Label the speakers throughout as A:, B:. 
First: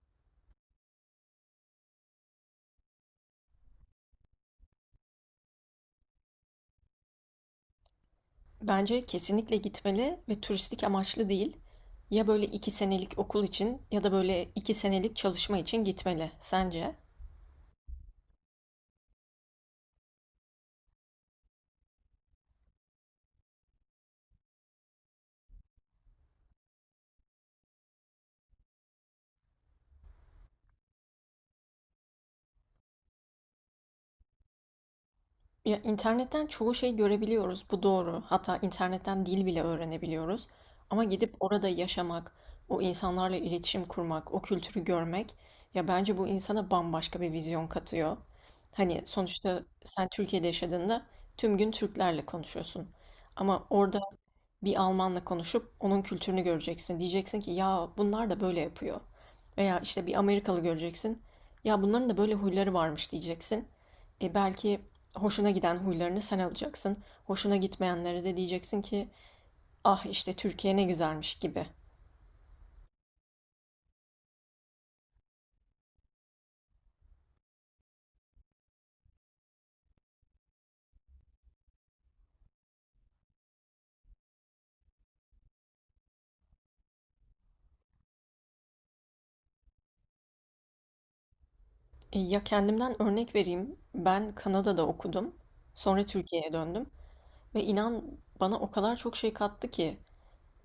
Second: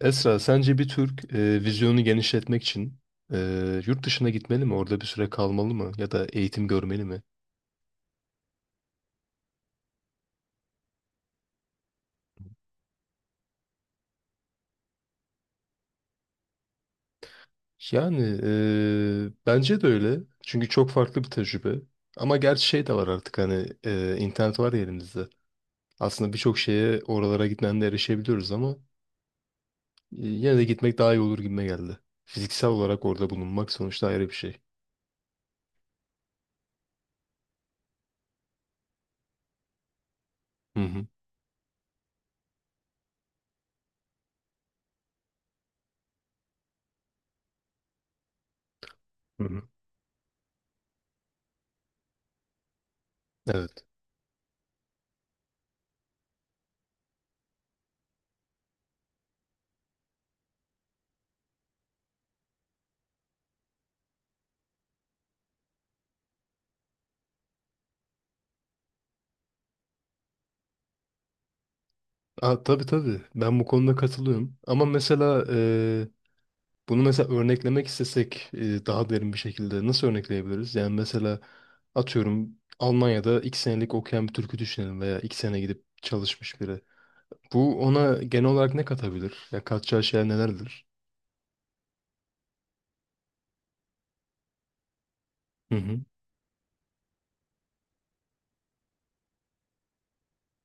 A: Esra, sence bir Türk vizyonu genişletmek için yurt dışına gitmeli mi? Orada bir süre kalmalı mı? Ya da eğitim görmeli mi?
B: Bence kesinlikle gitmeli ve turistik amaçlı değil. Ya böyle 2 senelik okul için ya da böyle 2 senelik çalışma için gitmeli sence?
A: Yani bence de öyle. Çünkü çok farklı bir tecrübe. Ama gerçi şey de var artık hani internet var ya elimizde. Aslında birçok şeye oralara gitmeden de erişebiliyoruz ama yine de gitmek daha iyi olur gibime geldi. Fiziksel olarak orada bulunmak sonuçta ayrı bir şey.
B: Ya internetten çoğu şey görebiliyoruz, bu doğru. Hatta internetten dil bile öğrenebiliyoruz.
A: Hı
B: Ama
A: hı.
B: gidip orada yaşamak, o insanlarla iletişim kurmak, o kültürü görmek, ya bence bu insana bambaşka bir vizyon katıyor. Hani
A: Hı hı.
B: sonuçta sen Türkiye'de yaşadığında tüm gün Türklerle konuşuyorsun. Ama
A: Evet.
B: orada bir Almanla konuşup onun kültürünü göreceksin. Diyeceksin ki ya bunlar da böyle yapıyor. Veya işte bir Amerikalı göreceksin. Ya bunların da böyle huyları varmış diyeceksin. E belki hoşuna giden huylarını sen alacaksın. Hoşuna gitmeyenlere de diyeceksin ki ah işte Türkiye ne güzelmiş gibi.
A: Aa, tabii tabii. Ben bu konuda katılıyorum. Ama mesela bunu mesela örneklemek istesek daha derin bir şekilde nasıl örnekleyebiliriz? Yani mesela atıyorum Almanya'da iki senelik okuyan bir Türk'ü düşünelim veya iki sene gidip çalışmış biri. Bu ona genel olarak ne katabilir? Ya katacağı şeyler nelerdir?
B: Ya kendimden örnek vereyim. Ben Kanada'da okudum.
A: Hı hı.
B: Sonra Türkiye'ye döndüm. Ve inan bana o kadar çok şey kattı ki.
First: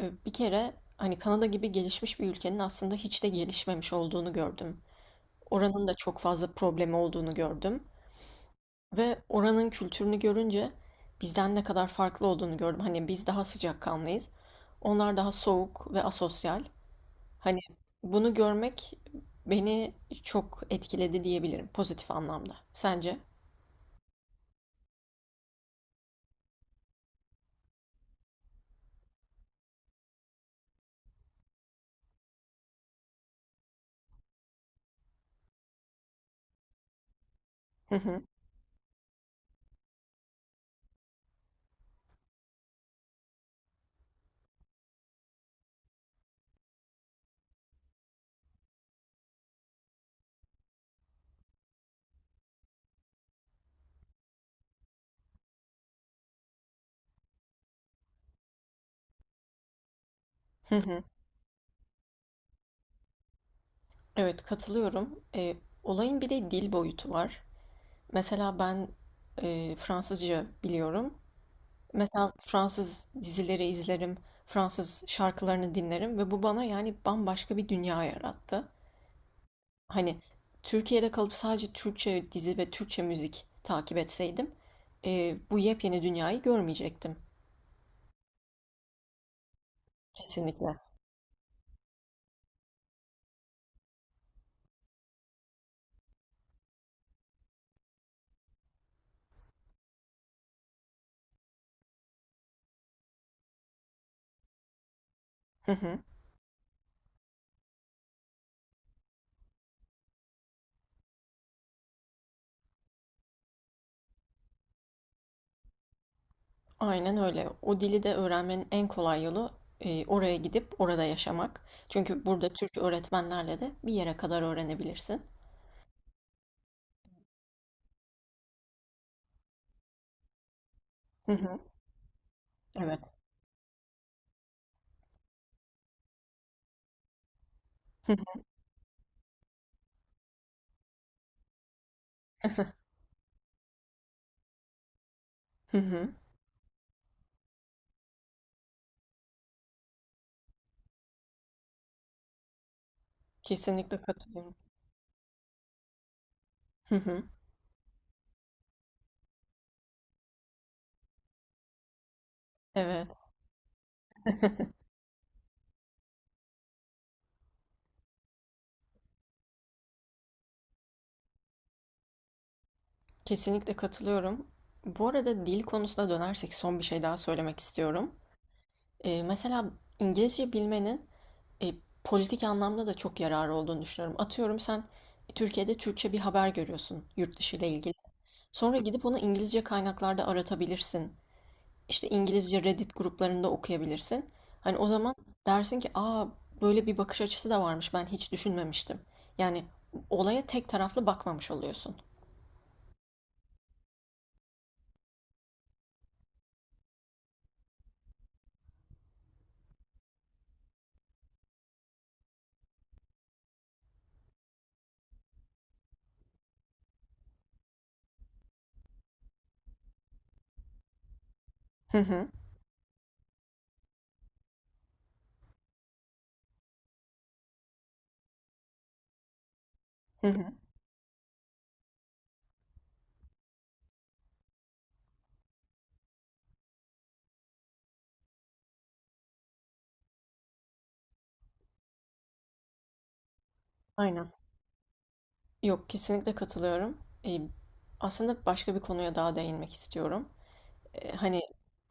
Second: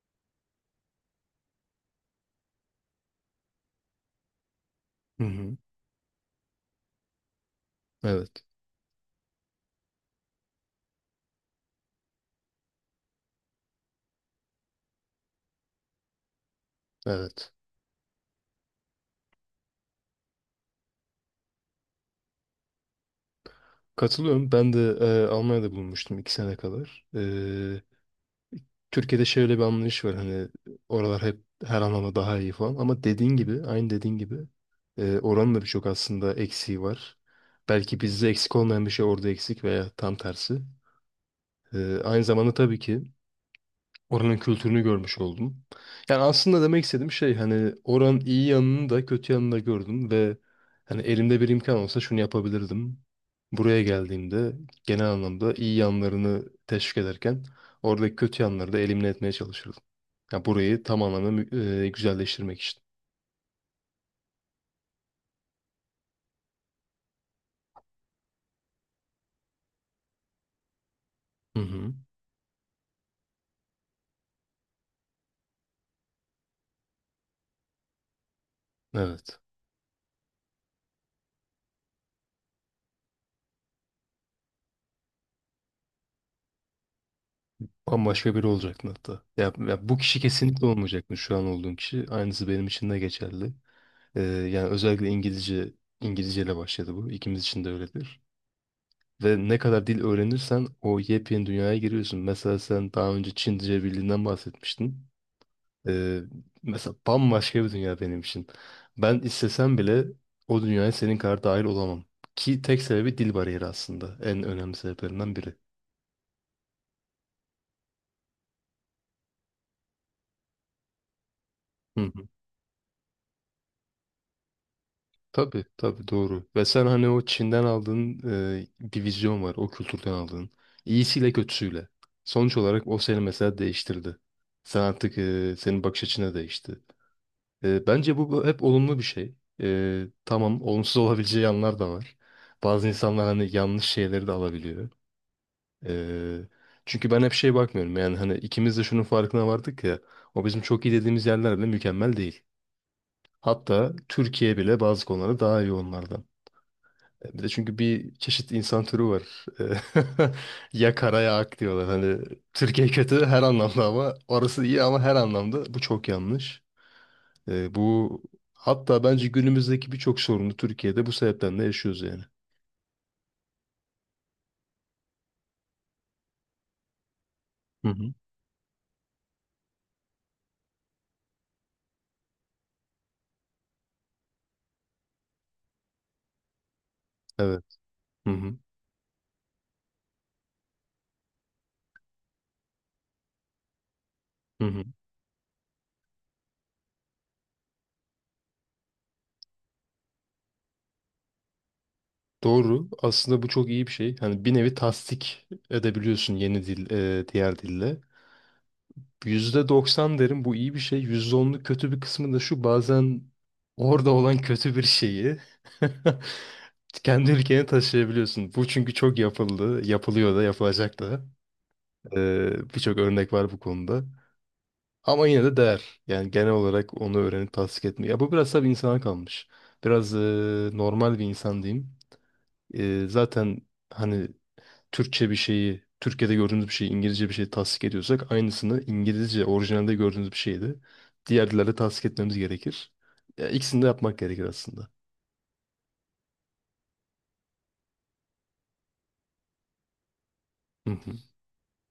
B: Bir kere hani Kanada gibi gelişmiş bir ülkenin aslında hiç de gelişmemiş olduğunu gördüm.
A: Hı hı.
B: Oranın da çok fazla problemi olduğunu gördüm
A: Evet.
B: ve oranın kültürünü görünce bizden ne kadar farklı olduğunu gördüm. Hani biz daha sıcakkanlıyız. Onlar daha soğuk ve asosyal.
A: Evet.
B: Hani bunu görmek beni çok etkiledi diyebilirim pozitif anlamda. Sence?
A: Katılıyorum. Ben de Almanya'da bulunmuştum iki sene kadar. Türkiye'de şöyle bir anlayış var hani oralar hep her anlamda daha iyi falan ama dediğin gibi aynı dediğin gibi oranın da birçok aslında eksiği var.
B: Hı
A: Belki
B: hı,
A: bizde eksik olmayan bir şey orada eksik veya tam tersi. Aynı zamanda tabii ki oranın kültürünü görmüş oldum. Yani aslında demek istediğim şey hani oranın iyi yanını da kötü yanını da gördüm ve hani elimde bir imkan olsa şunu yapabilirdim. Buraya geldiğimde genel anlamda iyi yanlarını teşvik ederken oradaki kötü yanları da elimine etmeye çalışırdım. Yani
B: hı
A: burayı tam
B: hı.
A: anlamda güzelleştirmek için.
B: Evet, katılıyorum. Olayın bir de dil boyutu var. Mesela ben Fransızca biliyorum.
A: Hı hı.
B: Mesela Fransız dizileri izlerim, Fransız şarkılarını dinlerim ve bu bana yani bambaşka bir dünya yarattı.
A: Evet.
B: Hani Türkiye'de kalıp sadece Türkçe dizi ve Türkçe müzik takip etseydim, bu yepyeni dünyayı görmeyecektim.
A: Bambaşka biri olacaktın hatta. Ya bu kişi kesinlikle
B: Kesinlikle.
A: olmayacaktı şu an olduğun kişi. Aynısı benim için de geçerli. Yani özellikle İngilizceyle başladı bu. İkimiz için de öyledir. Ve ne kadar dil öğrenirsen o yepyeni dünyaya giriyorsun. Mesela sen daha önce Çince bildiğinden bahsetmiştin.
B: Hı hı.
A: Ee, mesela bambaşka bir dünya benim için. Ben istesem bile o dünyaya senin kadar dahil olamam. Ki tek sebebi dil bariyeri aslında. En önemli sebeplerinden biri.
B: Aynen öyle. O dili de öğrenmenin en kolay yolu oraya gidip orada yaşamak.
A: Hı.
B: Çünkü burada Türk öğretmenlerle de bir yere kadar öğrenebilirsin.
A: Tabii tabii, doğru. Ve sen hani o Çin'den aldığın bir vizyon var. O kültürden aldığın. İyisiyle
B: Hı hı.
A: kötüsüyle. Sonuç olarak o
B: Evet.
A: seni mesela değiştirdi. Sen artık senin bakış açına değişti. Bence bu hep olumlu bir şey. Tamam, olumsuz olabileceği yanlar da var. Bazı insanlar hani yanlış şeyleri de alabiliyor.
B: Hı hı.
A: E, çünkü ben hep şey bakmıyorum. Yani hani ikimiz de şunun farkına vardık ya. O bizim çok iyi dediğimiz yerler bile mükemmel değil. Hatta
B: Kesinlikle katılıyorum.
A: Türkiye bile bazı konularda daha iyi onlardan.
B: Hı hı.
A: Bir de çünkü bir çeşit insan türü var. Eee, Ya kara ya ak diyorlar. Hani Türkiye
B: Evet.
A: kötü her anlamda ama orası iyi ama her anlamda bu çok yanlış. Bu hatta bence günümüzdeki birçok sorunu Türkiye'de bu sebepten de yaşıyoruz yani.
B: Kesinlikle katılıyorum. Bu arada dil konusuna dönersek son bir şey daha söylemek
A: Hı hı.
B: istiyorum. Mesela İngilizce bilmenin e, politik anlamda da çok yararı olduğunu düşünüyorum. Atıyorum sen Türkiye'de Türkçe bir haber görüyorsun yurt dışı ile
A: Evet.
B: ilgili.
A: Hı hı.
B: Sonra gidip onu İngilizce kaynaklarda aratabilirsin. İşte İngilizce Reddit gruplarında okuyabilirsin.
A: Hı
B: Hani
A: hı.
B: o zaman dersin ki aa böyle bir bakış açısı da varmış, ben hiç düşünmemiştim. Yani olaya tek taraflı bakmamış oluyorsun.
A: Doğru. Aslında bu çok iyi bir şey. Hani bir nevi tasdik edebiliyorsun yeni dil, diğer dille. %90 derim bu iyi bir şey. %10'luk kötü bir kısmı da şu: bazen orada olan kötü bir şeyi kendi ülkeni taşıyabiliyorsun. Bu çünkü çok yapıldı, yapılıyor da, yapılacak da.
B: Hı hı.
A: Birçok örnek var bu konuda. Ama yine de değer. Yani genel olarak onu öğrenip tasdik etmiyor. Ya bu biraz tabii insana kalmış. Biraz
B: Hı hı.
A: normal bir insan diyeyim. Zaten hani Türkçe bir şeyi, Türkiye'de gördüğümüz bir şeyi, İngilizce bir şeyi tasdik ediyorsak aynısını İngilizce orijinalde gördüğümüz bir şeyi de diğer dillerde tasdik etmemiz gerekir. Ya, ikisini de yapmak
B: Aynen.
A: gerekir aslında.
B: Yok, kesinlikle katılıyorum. Eee, aslında başka bir konuya daha değinmek istiyorum.
A: Hı hı.
B: Hani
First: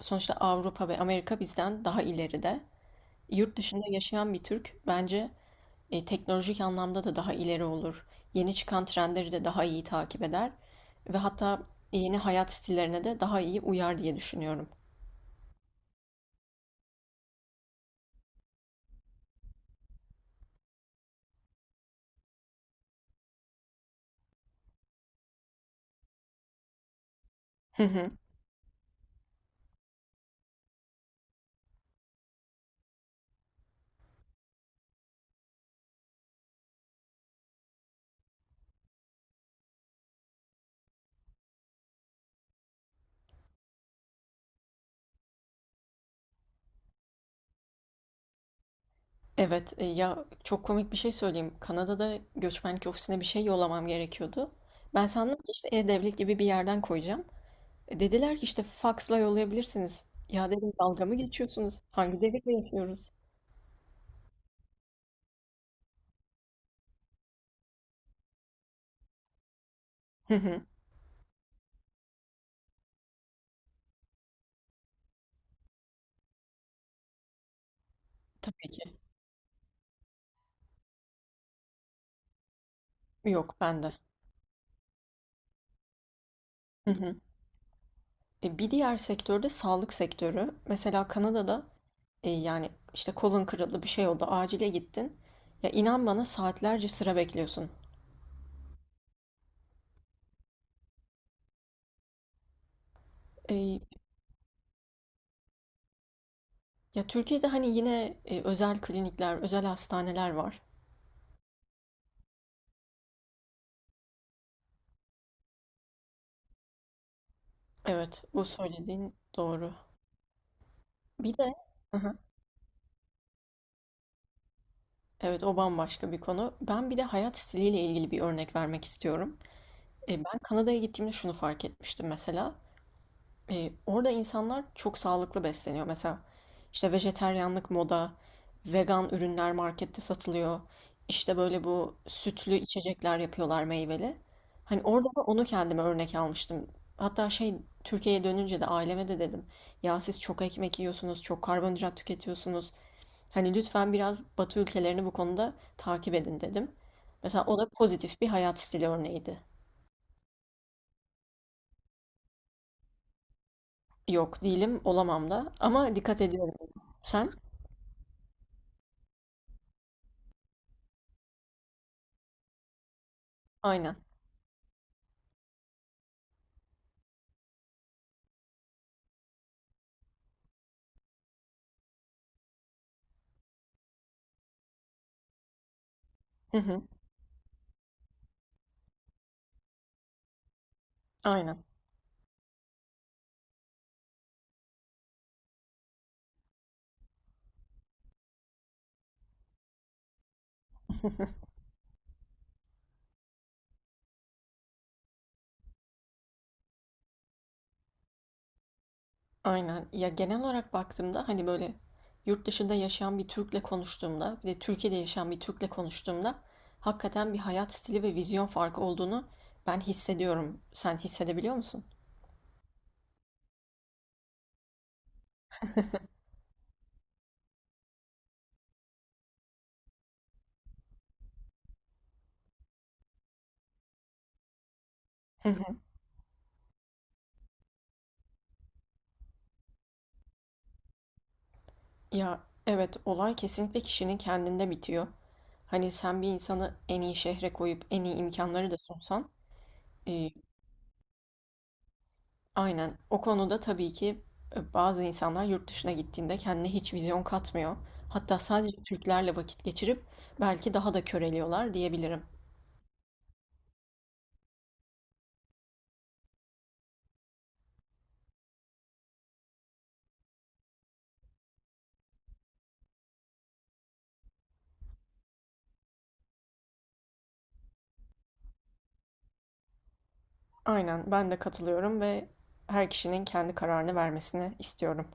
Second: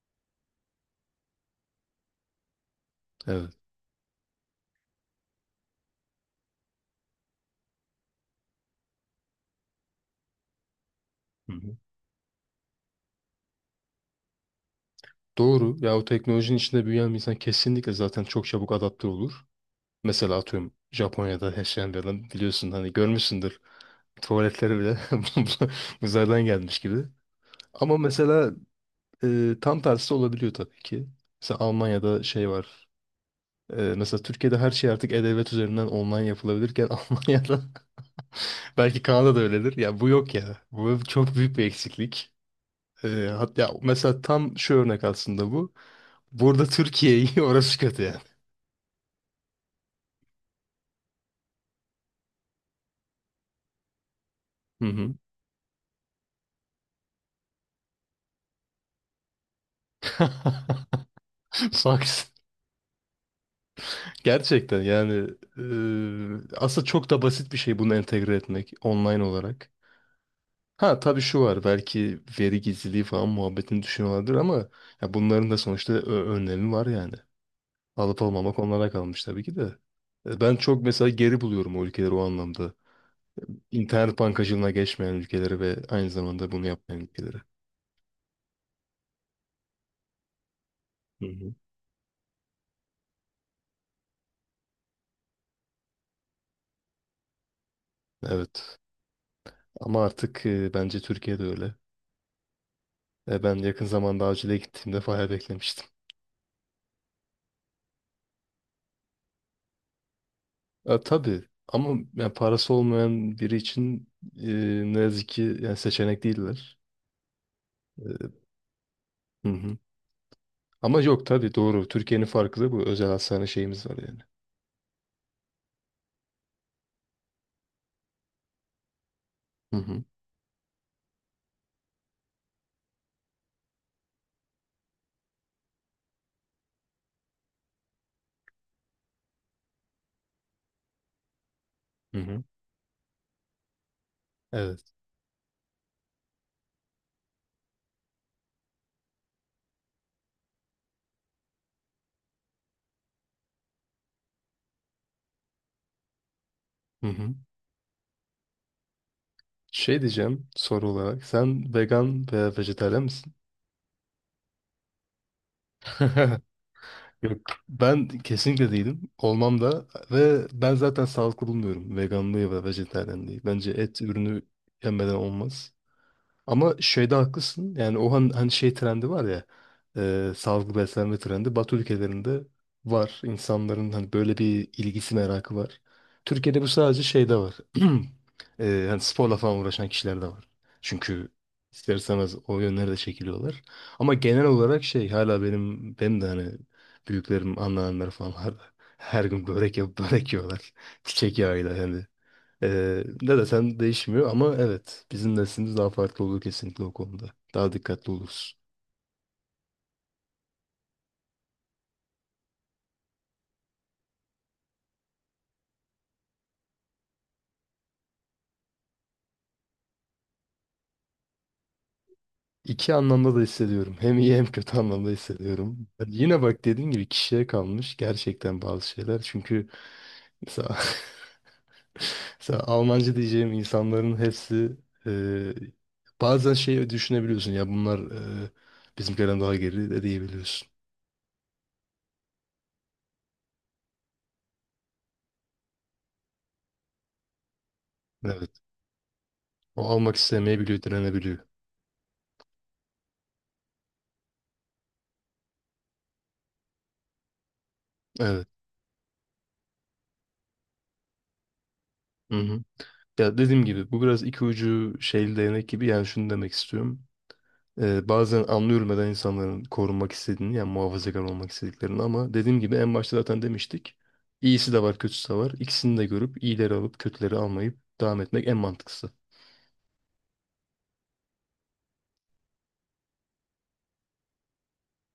B: sonuçta Avrupa ve Amerika bizden daha ileride.
A: Evet.
B: Yurt dışında yaşayan bir Türk bence teknolojik anlamda da daha ileri olur. Yeni çıkan trendleri de daha iyi takip eder ve
A: Hı
B: hatta
A: hı.
B: yeni hayat stillerine de daha iyi uyar diye düşünüyorum.
A: Doğru. Ya o teknolojinin içinde büyüyen bir insan kesinlikle zaten çok çabuk adapte olur. Mesela atıyorum Japonya'da yaşayan bir adam, biliyorsun hani görmüşsündür, tuvaletleri bile uzaydan gelmiş gibi.
B: Hı
A: Ama
B: hı.
A: mesela tam tersi olabiliyor tabii ki. Mesela Almanya'da şey var. Mesela Türkiye'de her şey artık e-devlet üzerinden online yapılabilirken Almanya'da, belki Kanada'da öyledir, ya bu yok ya. Bu çok büyük bir eksiklik. E, hatta mesela tam şu örnek aslında bu. Burada Türkiye'yi orası kötü.
B: Evet, ya çok komik bir şey söyleyeyim. Kanada'da göçmenlik ofisine bir şey yollamam gerekiyordu.
A: Hı
B: Ben
A: hı.
B: sandım ki işte e-devlet gibi bir yerden koyacağım. Dediler ki işte faksla yollayabilirsiniz. Ya dedim, dalga mı geçiyorsunuz?
A: Bak,
B: Hangi devirde yaşıyoruz?
A: gerçekten yani aslında çok da basit bir şey bunu entegre etmek online olarak.
B: Hı hı.
A: Ha tabii şu var, belki veri gizliliği falan muhabbetini düşünüyorlardır ama ya bunların da sonuçta önlemi var yani. Alıp almamak
B: Tabii
A: onlara
B: ki.
A: kalmış tabii ki de. Ben çok mesela geri buluyorum o ülkeleri o anlamda.
B: Yok bende.
A: İnternet bankacılığına geçmeyen ülkeleri ve aynı zamanda bunu
B: Hı
A: yapmayan
B: hı.
A: ülkeleri.
B: Bir diğer sektörde sağlık sektörü. Mesela
A: Hı hı.
B: Kanada'da yani işte kolun kırıldı, bir şey oldu, acile gittin. Ya inan bana saatlerce sıra bekliyorsun.
A: Evet, ama artık bence Türkiye'de öyle. Ben
B: E,
A: yakın zamanda acile gittiğimde bayağı beklemiştim.
B: ya Türkiye'de hani yine özel klinikler, özel hastaneler var.
A: Ya, tabii, ama yani parası olmayan biri için e, ne yazık ki yani seçenek değiller.
B: Evet,
A: E,
B: bu söylediğin
A: hı
B: doğru.
A: hı. Ama yok,
B: Bir
A: tabii
B: de
A: doğru.
B: hı hı.
A: Türkiye'nin farkı da bu. Özel hastane şeyimiz var yani.
B: Evet, o bambaşka bir konu. Ben bir de hayat stiliyle ilgili bir örnek vermek istiyorum.
A: Hı hı.
B: Ben Kanada'ya gittiğimde şunu fark etmiştim mesela. Orada insanlar çok sağlıklı besleniyor. Mesela işte vejeteryanlık moda, vegan ürünler markette satılıyor. İşte böyle bu
A: Hı hı.
B: sütlü içecekler yapıyorlar meyveli. Hani
A: Evet.
B: orada da onu kendime örnek almıştım. Hatta şey, Türkiye'ye dönünce de aileme de dedim. Ya siz çok ekmek yiyorsunuz, çok karbonhidrat tüketiyorsunuz. Hani lütfen biraz Batı ülkelerini bu konuda takip edin dedim.
A: Hı hı.
B: Mesela o da pozitif bir hayat stili örneğiydi.
A: Şey diyeceğim soru olarak: sen vegan veya vejetaryen misin?
B: Yok, değilim, olamam da, ama dikkat ediyorum. Sen?
A: Yok. Ben kesinlikle değilim. Olmam da, ve ben zaten sağlıklı bulmuyorum veganlığı ve vejetaryenliği. Bence
B: Aynen.
A: et ürünü yemeden olmaz. Ama şeyde haklısın. Yani o hani şey trendi var ya. Sağlıklı beslenme trendi. Batı ülkelerinde var. İnsanların hani böyle bir ilgisi, merakı var.
B: Hı
A: Türkiye'de bu
B: hı.
A: sadece şeyde var. Hani sporla falan uğraşan kişiler de var. Çünkü
B: Aynen.
A: ister istemez o yönlere de çekiliyorlar. Ama genel olarak şey, hala benim de hani büyüklerim, anneannemler falan hala her gün börek yapıp börek yiyorlar. Çiçek yağıyla yani. Ne desen değişmiyor, ama evet bizim neslimiz daha farklı olur kesinlikle o konuda. Daha dikkatli oluruz.
B: Aynen. Ya genel olarak baktığımda hani böyle yurt dışında yaşayan bir Türk'le konuştuğumda bir de Türkiye'de yaşayan bir Türk'le konuştuğumda hakikaten bir hayat stili ve vizyon farkı olduğunu ben hissediyorum. Sen hissedebiliyor musun?
A: İki anlamda da hissediyorum. Hem iyi hem kötü anlamda hissediyorum. Yani yine bak, dediğim gibi kişiye kalmış gerçekten bazı şeyler. Çünkü mesela, mesela Almanca diyeceğim insanların hepsi e,
B: Hı hı.
A: bazen şey düşünebiliyorsun ya, bunlar e, bizimkilerden daha geri de diyebiliyorsun.
B: Ya evet, olay kesinlikle kişinin kendinde bitiyor. Hani sen bir insanı en iyi şehre koyup en iyi
A: Evet.
B: imkanları da sunsan
A: O almak
B: e,
A: istemeyebiliyor, direnebiliyor.
B: aynen. O konuda tabii ki bazı insanlar yurt dışına gittiğinde kendine hiç vizyon katmıyor. Hatta
A: Evet.
B: sadece Türklerle vakit geçirip belki daha da köreliyorlar diyebilirim.
A: Hı hı. Ya dediğim gibi bu biraz iki ucu şeyli değnek gibi, yani şunu demek istiyorum. Bazen anlıyorum neden insanların korunmak istediğini, yani muhafazakar olmak istediklerini, ama dediğim gibi en başta zaten demiştik. İyisi de var, kötüsü de var. İkisini de görüp iyileri alıp kötüleri almayıp devam etmek en mantıklısı.
B: Aynen, ben de katılıyorum ve her kişinin kendi kararını vermesini istiyorum.